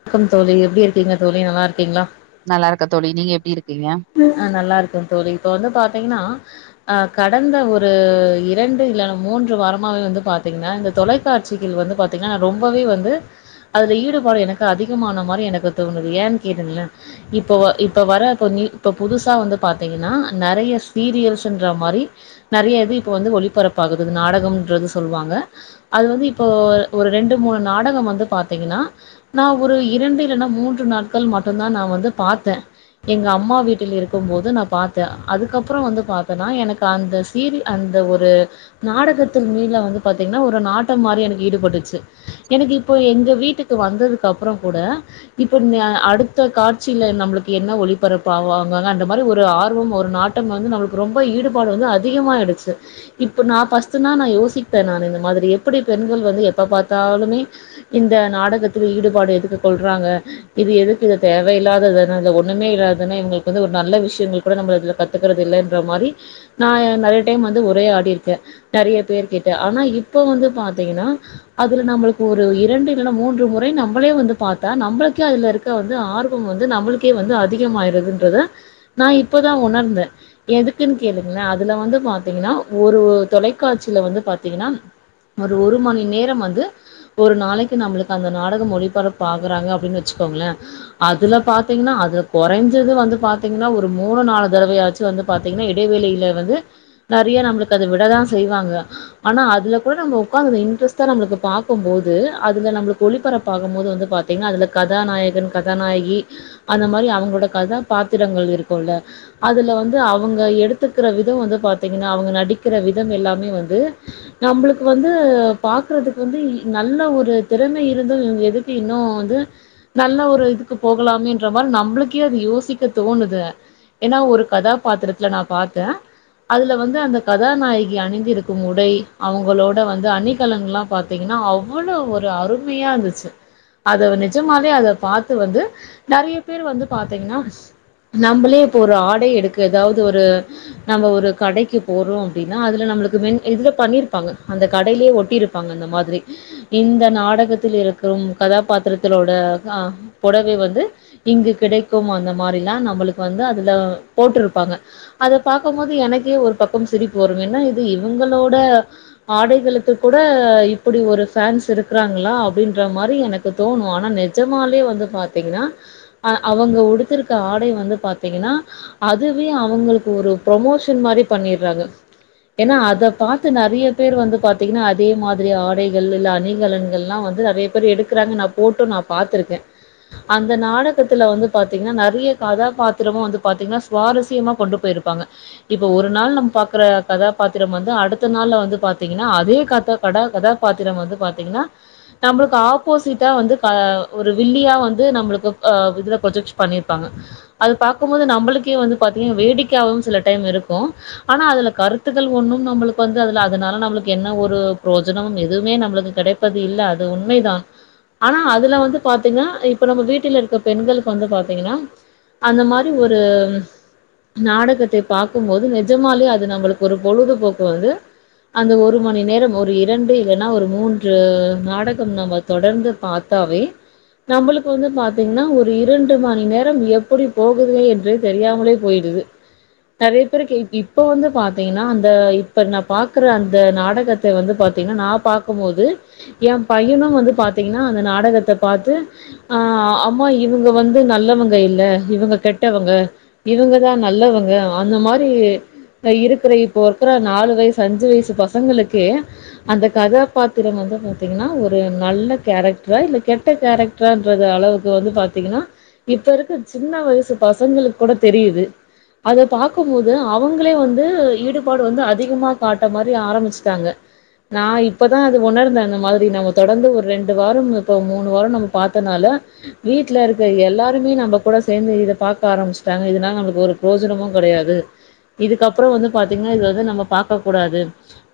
வணக்கம் தோழி எப்டி இருக்கீங்க தோழி நல்லா இருக்கீங்களா நல்லா இருக்க தோழி நீங்க எப்டி இருக்கீங்க ஆ நல்லாருக்கு தோழி இப்ப வந்து பாத்தீங்கனா அ கடந்த ஒரு இரண்டு இல்லனா மூன்று வாரமாவே வந்து பாத்தீங்ன்னா இந்த தொலை க்காட்சிகள் வந்து பாத்தீங்ன்னா ரொம்பவே வந்து அதுல ஈடுபாடு எனக்கு அதிகமான மாரி எனக்கு தோணுது ஏன் கேளுங்ளே இப்போ வ இப்ப வரப்போ நீ இப்போ புதுசா வந்து பாத்தீங்கன்னா நெறைய சீரியல்ஸுன்ற மாரி நெறைய இது இப்ப வந்து ஒளிப்பரப்பாகுது நாடகம்ன்றது சொல்வாங்க அது வந்து இப்போ ஒரு ரெண்டு மூணு நாடகம் வந்து பாத்தீங்கனா நா ஒரு இரண்டு இல்லனா மூன்று நாட்கள் மட்டுந்தா நா வந்து பாத்தே எங்க அம்மா வீட் டில் இருக்கும் போது நா பாத்தே அதுக்கப்பறோ வந்து பாத்தனா எனக்கு அந்த சீரி அந்த ஒரு நாடகத்து மேல வந்து பாத்தீங்னா ஒரு நாட்டம் மாரி எனக்கு ஈடுபட்டுச்சு எனக்கு இப்போ எங்க வீட்டுக்கு வந்ததுக்கப்றோ கூட இப்ப நா அடுத்த காட்சில நம்ளுக்கு என்ன ஒளிப்பரப்பாவா ங்க அந்த மாரி ஒரு ஆர்வம் ஒரு நாட்டம் வந்து நம்ளுக்கு ரொம்ப ஈடுபாடு வந்து அதிகமாய்டுச்சு இப்ப நா ஃபஸ்ட்டுனா நா யோசிப்பே நானு இந்த மாதிரி எப்பிடி பெண்கள் வந்து எப்ப பாத்தாலுமே இந்த நாடகத்துல ஈடுபாடு எதுக்கு கொள்றாங்க இது எதுக்கு இது தேவையில்லாதது தான அதுல ஒன்னுமே இல்லாத் தான இவுங்கள்க் கு வந்து ஒரு நல்ல விஷ்யங்கள் கூட நம்ம இதுல கத்துக்கறது இல்லன்ற மாரி நா இத் நெறைய டைம் வந்து உரையாடிர்க்கே நெறைய பேர் கிட்ட ஆனா இப்ப வந்து பாத்தீங்கனா அதுல நம்ளுக் ஒரு இரண்டு இல்லனா மூன்று முறை நம்மளே வந்து பாத்தா நம்மளுக்கே அதுல இருக் கற வந்து ஆர்வம் வந்து நம்மளுக்கே வந்து அதிகமாயிருதுன்றத நா இப்பதா உணர்ந்தே எதுக்குன் கேளுங்ளே அதுல வந்து பாத்தீங்கனா ஒரு தொலைக்காட்சில வந்து பாத்தீங்கனா ஒரு ஒரு மணி நேரம் வந்து ஒரு நாளைக்கி நம்ளுக் அந்த நாடகம் ஒளிப்பரப்பாகுறாங்க அப்டின் வெச்சுக்கோங்ளே அதுல பாத்தீங்னா அதுல கொறஞ்சது வந்து பாத்தீங்னா ஒரு மூணு நாலு தடவயாச்சு வந்து பாத்தீங்னா இடைவேளையில வந்து நெறைய நம்ளுக்கு அத விட தா செய்வாங்க ஆனா அதுல கூட நம்ம உக்காந்து இன்ட்ரஸ்ட்டா நம்ளுக்கு பாக்கும்போது அதுல நம்ளுக் ஒளிப்பரப்பாகம்போது வந்து பா த்தீங்னா அதுல கதாநாயகன், கதாநாயகி அந்த மாரி அவுங்களோட கதா பாத்திரங்கள் இருக்குல்ல அதுல வந்து அவுங்க எடுத்துக்கிற விதம் வந்து பாத்தீங்கனா அவுங்க நடிக்கிற விதம் எல்லாமே வந்து நம்ளுக் வந்து பாக்கறதுக் வந்து இ நல்ல ஒரு திறமை இருந்து இவுங்க இது க்கு இன்னு வந்து நல்ல ஒரு இதுக்கு போகலாமேன்ற மார் நம்ளுக்கே வந்து யோசிக் க தோணுது ஏனா ஒரு கதாபாத்திரத்துல நா பாத்தே அதுல வந்து அந்த கதாநாயகி அணிந்திருக்கும் உடை அவுங்களோட வந்து அணிகலன்ங்லா பாத் தீங்ன்னா அவ்வளவ் ஒரு அருமையா இருந்துச்சு அத நிஜமாலே அத பாத்து வந்து நெறைய பேர் வந்து பாத்தீங்ன்னா நம்மளே இப்ப ஒரு ஆடை எடுக்க எதாவ்து ஒரு நம்ம ஒரு கடைக்கு போறோ அப்டினா அதுல நம்ளுக்கு மென் இதுல பண்ணீர்ப்பாங்க அந்த கடைலே ஒட்டிருப் பாங்க இந்த மாதிரி இந்த நாடகத்தில் இருக்கும் கதாபாத்திரத்திலோட அ பொடவை வந்து இங்கு கிடைக்கும் அந்த மாரில்லா நம்மளுக் வந்து அதுல போட்ருப்பாங்க அத பாக்கும் போது எனக்கே ஒரு பக்கம் சிரிப்பு வரும் என்னா இது இவுங்களோட ஆடைகளுக்கு கூட இப்பிடி ஒரு ஃபேன்ஸ் இருக்றாங்ளா அப்டின்ற மாரி எனக் கு தோணு ஆனா நெஜமாலே வந்து பாத்தீங்கனா அ அவங்க உடுத்திருக் க ஆடை வந்து பாத்தீங்கனா அதுவே அவுங்களுக்கு ஒரு ப்ரொமோஷன் மாரி பண்ணிர்றாங்க எனா அதப் பாத்து நெறைய பேர் வந்து பாத்தீங்கனா அதே மாதிரி ஆடைகள் இல்ல அணிகலன்கள்லா வந்து நெறையப் பேர் எடுக்கறாங்க நாப் போட்டு நாப் பாத்திருக்கே அந்த நாடகத்துல வந்து பாத்தீங்னா நெர் ரிய்ய கதாபாத்திரமு வந்து பாத்தீங்னா சுவாரஸ்யமா கொண்டு போயிருப்பாங்க இப்போ ஒரு நாள் நம் பாக்கற கதாப்பாத்திரம் வந்து அடுத்த நாள்ல வந்து பாத்தீங்கனா அதே காத்தப் கடா கதாபாத்திரம் வந்து பாத்தீங்கனா நம்ளுக்கு ஆப்போசிட்டா வந்து க ஒரு வில்லியா வந்து நம்ளுக்கு அ இதுலப் பொஜக்ஸ் பண்ணிருப் ப்பாங்க அது பாக்கும்போது நம்மளுக்கே வந்து பாத்தீங்கன் வேடிக்கையாவு சில டைம் இருக்கு ஆனா அதுல கருத்துக்கள் ஒன்னும் நம்மளுக்கு வந்து அதுல அதனால நம்ளுக்கு என்ன ஒரு ப்ரோஜனமும் எதுவுமே நம்ளுக்கு கெடைக் பது இல்ல அது உண்மைதா ஆனா அதுல வந்து பாத்தீங்னா இப்ப நம்ம வீட்டில் இருக்க பெண்களுக்கு வந்து பாத்தீங்கனா அந்த மாரி ஒரும் நாடகத்தைப் பாக்கும்போது நெஜமாலே அது நம்மளுக்கு ஒரு பொழுதுபோக்கு வந்து அந்த ஒரு மணி நேரம் ஒரு இரண்டு இல்லனா ஒரு மூன்று நாடகம் நம்மத் தொடர்ந்து பாத்தாவே நம்புளுக்கு வந்து பாத்தீங்னா ஒரு இரண்டு மணி நேர் ரம் எப்படி போகுதுவே என்றே தெரியாமலே போய்டுது நெறைய பேருக்கு இப்ப வந்து பாத்தீங்கனா அந்த இப்ப நா பாக்குற அந்த நாடகத் த வந்து பாத்தீங்கனா நா பாக்கும்போது எம் பையனு வந்து பாத்தீங்கனா அந்த நாடகத்த பாத்து அ அம்மா இவுங்க வந்து நல்லவங் க இல்ல இவுங்க கெட்டவங்க இவுங்கதா நல்லவங்க அந்த மாரி த இருக்குற இப்போ இருக்கற நாலு வயசு அஞ்சு வயசு பசங்களுக்கே அந்த கதாபாத்திரம் வந்து பாத்தீங்கனா ஒரு நல்ல கேரக்ட்ரா இல்ல கெட்ட கேரக்ட் ட்ரான்றத அளவுக்கு வந்து பாத்தீங்கனா இப்ப இருக்க சின்ன வயசு பசங்களுக் கூட தெரியிது அதப் பாக்கும்போது அவுங்ளே வந்து ஈடுபாடு வந்து அதிகமா காட்ட மாரி ஆரமிச்சுட்டாங்க நா இப்பதா அது உணர்ந்தே அந்த மாதிரி நம்ம தொடர்ந்து ஒரு ரெண்டு வாரம் இப்ப மூனு வாரோ நம்ம பாத்தனால வீட்ல இருக்க எல்லாத் ருமே நம்பக் கூட சேந்து இதப் பாக்க ஆரமிச்ட்டாங்க இதனால நம்ளுக்கு ஒரு புரோஜனமுங் கெடையாது இதுக்கப்றோ வந்து பாத்தீங்னா இது வந்து நம்ம பாக்க கூடாது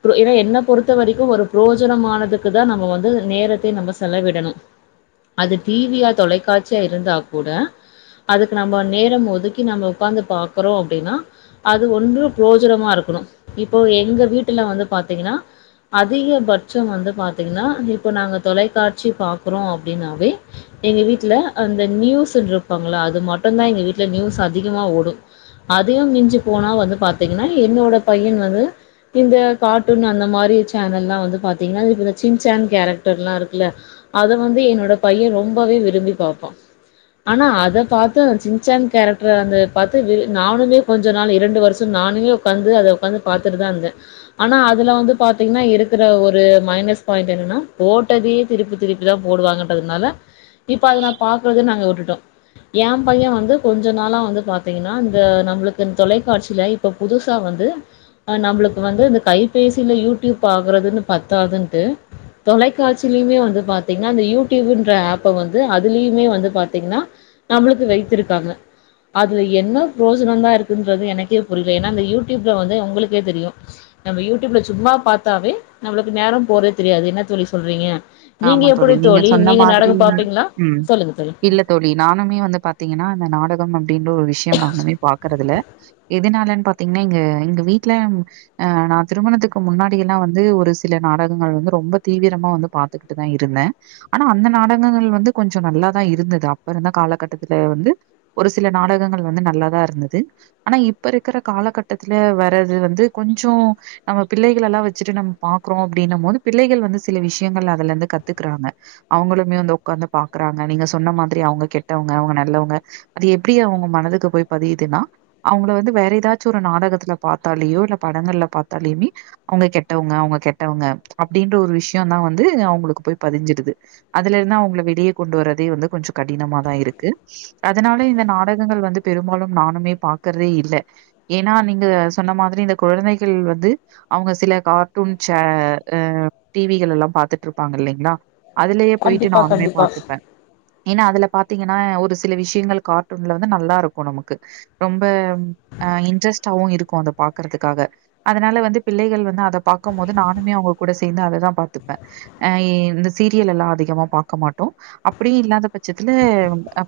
ட்ரு எனா என்னப் பொறுத்த வரைக்கும் ஒரு புரோஜனமானதுக்குதா நம்ம வந்து நேரத்தை நம்ம செலவிடணும் அது டி வியா தொலைக்காட்சியா இருந்தா கூட அதுக்கு நம்ம நேரம் ஒதுக்கி நம்ம உக்காந்து பாக்றோ அப்டினா அது ஒன்று புரோஜனமா இருக்கணு இப்போ எங்க வீட்டுல வந்து பாத்தீங்கனா அதிகபட்சம் வந்து பாத்தீங்னா இப்ப நாங்க தொலைக்காட்சி பாக்றோ அப்டினாவே எங்க வீட்ல அந்த நியூஸ்சுன்ட்ருப்பாங்கல்ல அது மட்டுந்தா எங்க வீட்ல நியூஸ் அதிகமா ஓடு அதையு மிஞ்சு போனா வந்து பாத்தீங்கன்னா என்னோட பையன் வந்து இந்த கார்ட்டூன் அந்த மாரி சேனல்லா வந்து பாத்தீங்னா இப்ப இந்த சின் சான் கேரக்டர்லா இருக்குல்ல அத வந்து என்னோட பைய ரொம்பவே விரும்பி பாப்பா ஆனா அதப் பாத்து அந்த சின் சான் கேரக்டர வந்து பாத்து விழு நானுமே கொஞ்ச நாள் இரண்டு வருஷம் நானுமே உக்காந்து அத உக்காந்து பாத்துட்டுதா இந்தே ஆனா அதுல வந்து பாத்தீங்னா இருக்குற ஒரு மைனஸ் பாயிண்ட்டு என்னனா போட்டதியே திருப்பி திருப்பிதா போடுவாங்கன்றதனால இப்ப அத நாப் பாக்றதே நாங்க வுட்டுட்டோ ஏம் பைய வந்து கொஞ்ச நாளா வந்து பாத்தீங்கனா இந்த நம்ளுக்குன் தொலைக்காட்சில இப்ப புதுசா வந்து அ நம்ளுக்கு வந்து இந்த கைப்பேசில யூடியூப் ஆகறதுனு பத்தாதுன்ட்டு தொலைக்காட்சியிலயுமே வந்து பாத்தீங்கன்னா அந்த யூடியூப்ன்ற ஆப்ப வந்து அதுலயுமே வந்து பாத்தீங்கன்னா நம்மளுக்கு வைத்திருக்காங்க அதுல என்ன பிரயோஜனோ தா இருக்குன்றது எனக்கே புரில ஏன்னா அந்த யூடியூப்ல வந்து உங்களுக்கே தெரியு நம்ம யூடியூப்ல சும்மா பார்த்தாவே நம்ளுக்கு நேரோ போறே தெரியாது என்ன தோழி சொல்றீங்க நீங்க ஆமா எப்படி தோழி சொன்ன நீங்க மாதிரி நாடகம் பாப்பிங்களா ம் சொல்லுங்க தோழி இல்ல தோழி நானுமே வந்து பாத்தீங்கன்னா அந்த நாடகம் அப்படின்ற ஒரு விஷயம் நானுமே பாக்குறதுல எதுனாலன்னு பாத்தீங்கன்னா இங்க எங்க வீட்டு்ல அ நா திருமணத்துக்கு முன்னாடிய எல்லா வந்து ஒரு சில நாடகங்கள் வந்து ரொம்ப தீவிரமா வந்து பா த்துகிட்டு தா இருந்தே ஆனா அந்த நாடகங்கள் வந்து கொஞ்சொ நல்லாதா இருந்தது அப்ப இருந்த காலகட்டத்துல வந்து ஒரு சில நாடகங்கள் வந்து நல்லாதா இருந்தது ஆனா இப்ப இருக்கற காலகட்டத்துல வர்றது வந்து கொஞ்சோ நம்ம பிள்ளைகள்லல்லா வச்சிட்டு நம் பாக்குறோ அப்படின்னும் போது பிள்ளைகள் வந்து சில விஷயங்கள்ல அதுல இருந்து கத்துக்குறாங்க அவங்களுமே வந்து உக்காந்து பாக்குறாங்க நீங்க சொன்ன மாதிரி அவங்க கெட்டவங்க அவங்க நல்லவங்க அது எப்டி அவங்க மனதுக்கு போய் பதியுதுன்னா அவங்கள வந்து வேற ஏதாச்சு ஒரு நாடகத்துல பார்த்தாலயோ இல்ல படங்கள்ல பார்த்தாலையுமே அவுங்க கெட்டவங்க அவுங்க கெட்டவங்க அப்டின்ற ஒரு விஷயோ தா வந்து அவங்களுக்கு போய் பதிஞ்சிடுது அதுல இருந்தே அவங்கல வெளியே கொண்டு வர்றதே வந்து கொஞ்சொ கடினம தா இருக்கு அதனால இந்த நாடகங்கள் வந்து பெரும்பாலும் நானுமே பாக்குறதே இல்ல ஏன்னா நீங்க சொன்ன மாதிரி இந்த கொழந்தைகள் வந்து அவங்க சில கார்ட்டூன் சே அ டிவிகள் எல்லாம் பா பாத்துட்டு இருப்பாங்க இல்லலைங்களா அதுலயே போயிட்டு கண்டிப்பா நானுமே கண்டிப்பா. பாத்துப்பே ஏன்னா அதுல பாத்தீங்கன்னா ஒரு சில விஷயங்கள் கார்ட்டூன்ல வந்து நல்லா இருக்கு நமக்கு ரொம்ப அ இன்ட்ரெஸ்ட்டாவவு இருக்கு அத பாக்குறதுக்காக அதனால வந்து பிள்ளைகள் வந்து அதை பாக்கும் போது நானுமே அவங்க கூட சேந்து அததா பார்த் அ இந்த சீரியல்லல்லா அதிகமா பாக்க மாட்டோ அப்படியு இல்லாத பட்சத்துல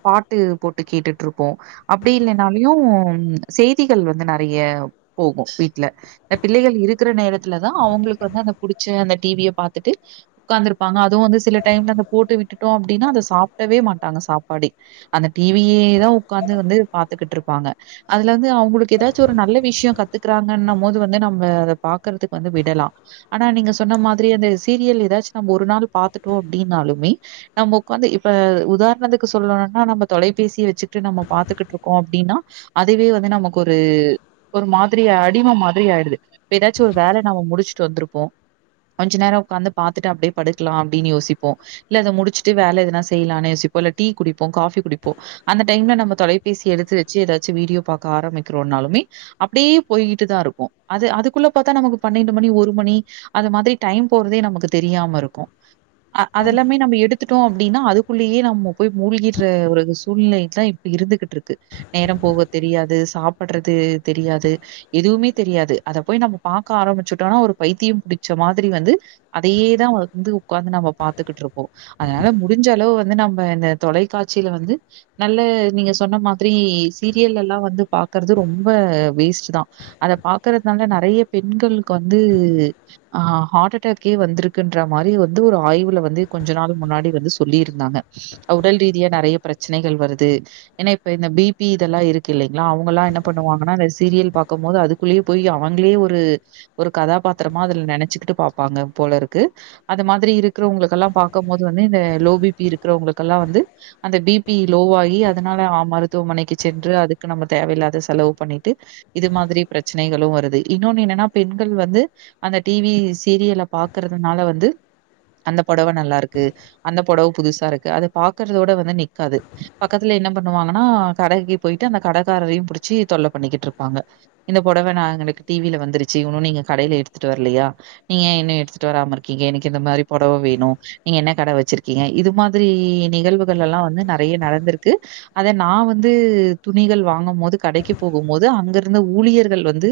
பாட்டு போட்டு கேட்டுட்டு இருப்போ அப்டி இல்லைனாலயு செய்திகள் வந்து நெறைய போகு வீட்ல இந்த பிள்ளைகள் இருக்கிற நேரத்துலதா அவங்களுக்கு வந்து அந்த புடிச்ச அந்த டிவிய பாத்துட்டு உட்காந்துருப்பாங்க அதுவு வந்து சில டைம்ல அந்த போட்டு விட்டுட்டோ அப்டின்னா அத சாப்பிடவே மாட்டாங்க சாப்பாடடி அந்த டிவியே தா உக்காந்து வந்து பாத்துக்கிட்டு இருப்பாங்க அதுல வந்து அவங்களுக்கு ஏதாச்சும் ஒரு நல்ல விஷயோ கத்துக்குறாங்கன்ன போது வந்து நம்ம அத பாக்குறதுக்கு வந்து விடலா ஆனா நீங்க சொன்ன மாதிரி அந்த சீரியல் ஏதாச்சும் நம்ம ஒரு நாள் பாத்துட்டோம் அப்படின்னாலுமே நம்ம உக்காந்து இப்ப உதாரணத்துக்கு சொல்லணும்னா நம்ம தொலைபேசிய வச்சுட்டு நம்ம பாத்துக்கிட்டு இருக்கோ அப்டின்னா அதுவே வந்து நமக்கு ஒரு ஒரு மாதிரி அடிம மாதிரி ஆயிடுது இப்ப ஏதாச்சு ஒரு வேலை நம்ம முடிச்சுட்டு வந்திருப்போ கொஞ்ச நேரோ உக்காந்து பாத்துட்டு அப்டியே படுக்கலா அப்படின்னு யோசிப்போ இல்ல அத முடிச்சுட்டு வேல எதன செய்யலானு யோசிப்போ இல்ல டீ குடிப்போ காபி குடிப்போ அந்த டைம்ல நம்ம தொலைபேசி எடுத்து வச்சு ஏதாச்சு வீடியோ பாக்க ஆரம்பிக்கிறோனாலுமே அப்டி போயிட்டு தா இருக்கும் அது அதுக்குள்ள பாத்தா நமக்கு பன்னெண்டு மணி ஒரு மணி அது மாதிரி டைம் போறதே நமக்கு தெரியாம இருக்கு அதெல்லாமே நம்ம எடுத்து கத்துட்டோ அப்டின்னா அதுக்குள்ளேயே நம்ம போய் மூழ்கிற ஒரு சூழ்நிலைதா இப்ப இருந்துகிட்டு இருக்கு நேரம் போவது தெரியாது சாப்படுறது தெரியாது எதுவுமே தெரியாது அதை போய் நம்ம பாக்க ஆரம்பிச்சுட்டோம்னா ஒரு பைத்தியம் புடிச்ச மாதிரி வந்து அதையே தா வந்து உக்காந்து நம்ம பாத்துக்கிட்டு இருப்போ அதனால முடிஞ்ச அளவு வந்து நம்ம இந்த தொலைக்காட்சில வந்து நல்ல நீங்க சொன்ன மாதிரி சீரியல் எல்லா வந்து பாக்குறது ரொம்ப வேஸ்ட் தா அத பாக்குறதுனால நெறைய பெண்களுக்கு வந்து ஆ ஹார்ட் அட்டாக் கே வந்திருக்குன்ற மாரி வந்து ஒரு ஆய்வுல வந்து கொஞ்ச நாள் முன்னாடி வந்து சொல்லிருந்தாங்க உடல் ரீதியா நெறைய பிரெச்சனைகள் வருது ஏனா இப்ப இந்த பிபி இதெல்லா இருக்கு இல்லைங்களா அவுங்கல்லா என்ன பண்ணுவாங்கன்னா இந்த சீரியல் பாக்கு போது அது குள்ளயே போய் அவுங்களயே ஒரு ஒரு கதாபாத்திரமா அதுல நெனச்சுகிட்டு பாப்பாங்க போல இருக்கு அது மாதிரி இருக்கிறவுங்களுக்கெல்லா பாக்க போது வந்து இந்த லோ பிபி இருக்கிறவுங்களுக்கெல்லா வந்து அந்த பிபி லோவாகி அதனால ஆ மருத்துவமனைக்கு சென்று அதுக்கு நம்ம தேவையில்லாத செலவு பண்ணிட்டு இது மாதிரி பிரச்சனைகளு வருது இன்னொன்னு என்னன்னா பெண்கள் வந்து அந்த டிவி சி சீரியல பாக்குறதுனால வந்து அந்த பொடவ நல்லா இருக்கு அந்த பொடவ புதுசா இருக்கு அத பாக்குறதோட வந்து நிக்காது பக்கத்துல என்ன பண்ணுவாங்கன்னா கட கி போயிட்டு அந்த கடைக்காரரையு புடிச்சி தொல்ல பண்ணிக்கிட்டு இருப்பாங்க இந்த பொடவ நா எனக்கு டிவில வந்துருச்சு இன்னு நீங்க கடைல எடுத்துட்டு வரலையா நீங்க இன்னு எடுத்துட்டு வராம இருக்கீங்க எனக்கு இந்த மாரி பொடவ வேணு நீங்க என்ன கடை வச்சிருக்கீங்க இது மாதிரி நிகழ்வுகள் எல்லா வந்து நெறைய நடந்திருக்கு அதை நா வந்து துணிகள் வாங்கு போது கடைக்கு போகு போது அங்க இருந்த ஊழியர்கள் வந்து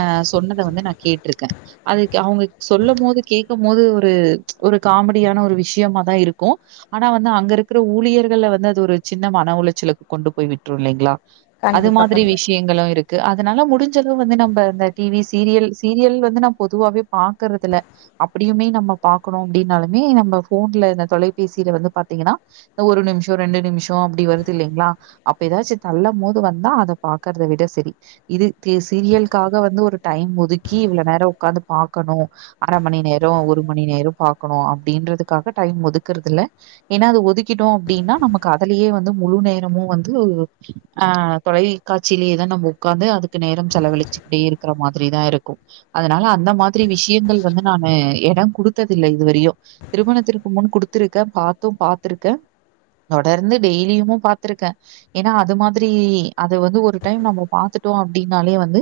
ஆ சொன்னத வந்து நா கேட்டிருக்கே அதுக்கு அவுங்க சொல்ல போது கேக்கு போது ஒரு ஒரு காமெடியான ஒரு விஷயமாதா இருக்கு ஆனா வந்து அங்க இருக்கிற ஊழியர்கள்ல வந்து அது ஒரு சின்ன மன உளைச்சலுக்கு கொண்டு போய் விட்டுரு இல்லைங்களா அது மாதிரி விஷ்ய ங்களு இருக்கு அதனால முடிஞ்சது வந்து நம்ம இந்த டிவி சீரியல் சீரியல் வந்து நா பொதுவாவே பா க்குறதுல்ல அப்டியுமே நம்ம பாக்கணு அப்டின்னாலுமே நம்ம ஃபோன்ல இந்த தொலைபேசில வந்து பாத்தீங்கனா இந்த ஒரு நிமிஷோ ரெண்டு நிமிஷோ அப்டி வருது இல்லைங்களா அப்டி ஏதாச்சு தள்ள போது வந்தா அத பாக்கறத விட செரி இது தி சீரியலுக்காக வந்து ஒரு டைம் ஒதுக்கி இவ்ளோ நேர உக்காந்து பாக்கணு அர மணி நேரோ ஒரு மணி நேரோ பாக்கணு அப்டின்றதுக்காக டைம் ஒதுக்குறது இல ஏனா அது ஒதுக்கிட்டோ அப்டின்னா நமக்கு அதுலயே வந்து முழு நேரமு வந்து ஆ தொலைக்காட்சியிலேயேதா நம்ம உக்காந்து அதுக்கு நேரம் செலவழிச்சுக்கிட்டே இருக்கிற மாரிதா இருக்கு அதனால அந்த மாதிரி விஷயங்கள் வந்து நானு எட குடுத் ததில்ல இதுவரையு திருமணத்திற்கு முன் குடுத்துருக்கே பாத்து பாத்திருக்கே தொடர்ந்து டெய்லியுமு பாத்திருக்கே ஏனா அது மாதிரி அது வந்து ஒரு டைம் நம்ம பாத்துட்டோ அப்டின்னாலே வந்து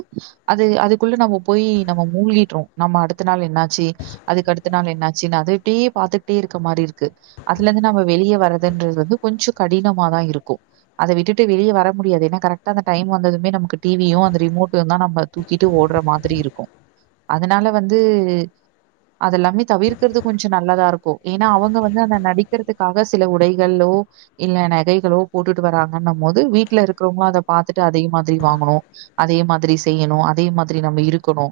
அது அதுக்குள்ள நம்ம போய் நம்ம மூழ்கிட்றோ நம்ம அடு அடுத்த நாள் என்னாச்சி அதுக்கு அடுத்த நாள் என்னாச்சி அத அப்டியே பாத்துக்கிட்டே இருக்க மாரி இருக்கு அதுல இருந்து நம்ம வெளிய வர்றதுன்றது வந்து கொஞ்சோ கடினமாதா இருக்கு அத விட்டுட்டு வெளிய வரமுடியாது ஏனா கரெக்டா அந்த டைம் வந்ததுமே நமக்கு டிவியு அந்த ரிமோட்டு தா நம்ப தூக்கிட்டு ஓடுற மாதிரி இருக்கு அதனால வந்து அதெல்லாமே தவிர்க்கிறது கொஞ்சோ நல்லதா இருக்கு ஏனா அவுங்க வந்து அந்த நடிக்கிறதுக்காக சில உடைகளோ இல்ல நகைகளோ போட்டுட்டு வராங்கன்ன போது வீட்ல இருக்கிறவுங்களு அத பாத்துட்டு அதே மாதிரி வாங்கணு அதே மாதிரி செய்யணு அதே மாதிரி நம்ம இருக்கணு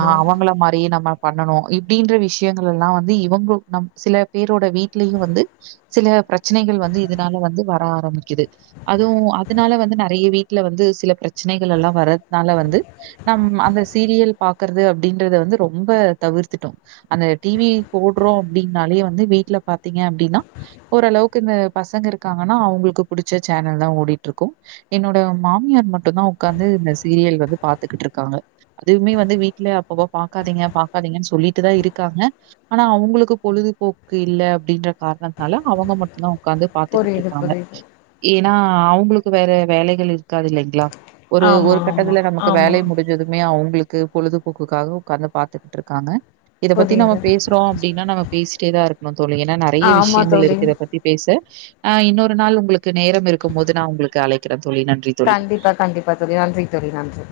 ஆ அவுங்கள அதயே நம்ம பண்ணனு இப்டின்ற விஷயங்கள் எல்லா வந்து இவுங்க நம் சில பேரோட வீட்லயு வந்து சில பிரெச்சனைகள் வந்து இதனால வந்து வர ஆரம்பிக்குது அதுவு அதனால வந்து நெறைய வீட்ல வந்து சில பிரெச்சனைகள் எல்லா வர்றதுனால வந்து நம் அந்த சீரியல் பாக்குறது அப்டின்றத வந்து ரொம்ப தவிர்த்துட்டோ அந்த டிவி போடுறோ அப்டின்னாலேயே வந்து வீட்டுல பாத்தீங்க அப்டின்னா ஓரளவுக்கு இந்த பசங்க இருக்காங்கன்னா அவுங்களுக்கு புடிச்ச சேனல் தா ஓடிட்டு இருக்கு என்னோட மாமியார் மட்டு தா ஒக்காந்து இந்த சீரியல் வந்து பாத்துக்கிட்டு இருக்காங்க அதுயுமே வந்து வீட்ல அப்பப்ப பாக்காதீங்க பாக்காதீங்கன்னு சொல்லிட்டு தா இருக்காங்க ஆனா அவுங்களுக்கு பொழுதுபோக்கு இல்ல அப்டின்ற காரணத்துனால அவங்க மட்டுதா உக்காந்து பாத்துக்கிட்ருக்காங்க ஏன்னா அவங்களுக்கு வேற வேலைகள் இருக்காது இல்லைங்களா ஒரு ஒரு ஆமா ஆமா கட்டத்துல நமக்கு ஆமா. வேலை முடி ஞ்சதுமே அவங்களுக்கு பொழுதுபோக்குக்காக உக்கார்ந்து பாத்துக்குட்ருக்காங்க இத பத்தி நம்ம புரியுது. பேசுறோ அப்டின்னா நம்ம பேசிட்டே தா இருக்கனு தோழி ஏன்னா நெறைய ஆமா விஷயங்கள் தோழி. இருக்கு இத பத் தி பேச ஆ இன்னொரு நாள் உங்களுக்கு நேரம் இருக்கும் போது நா உங்களுக்கு அழைக்குறே தோழி நன்றி தோழி. கண்டிப்பா கண்டிப்பா தோழி நன்றி தோழி நன்றி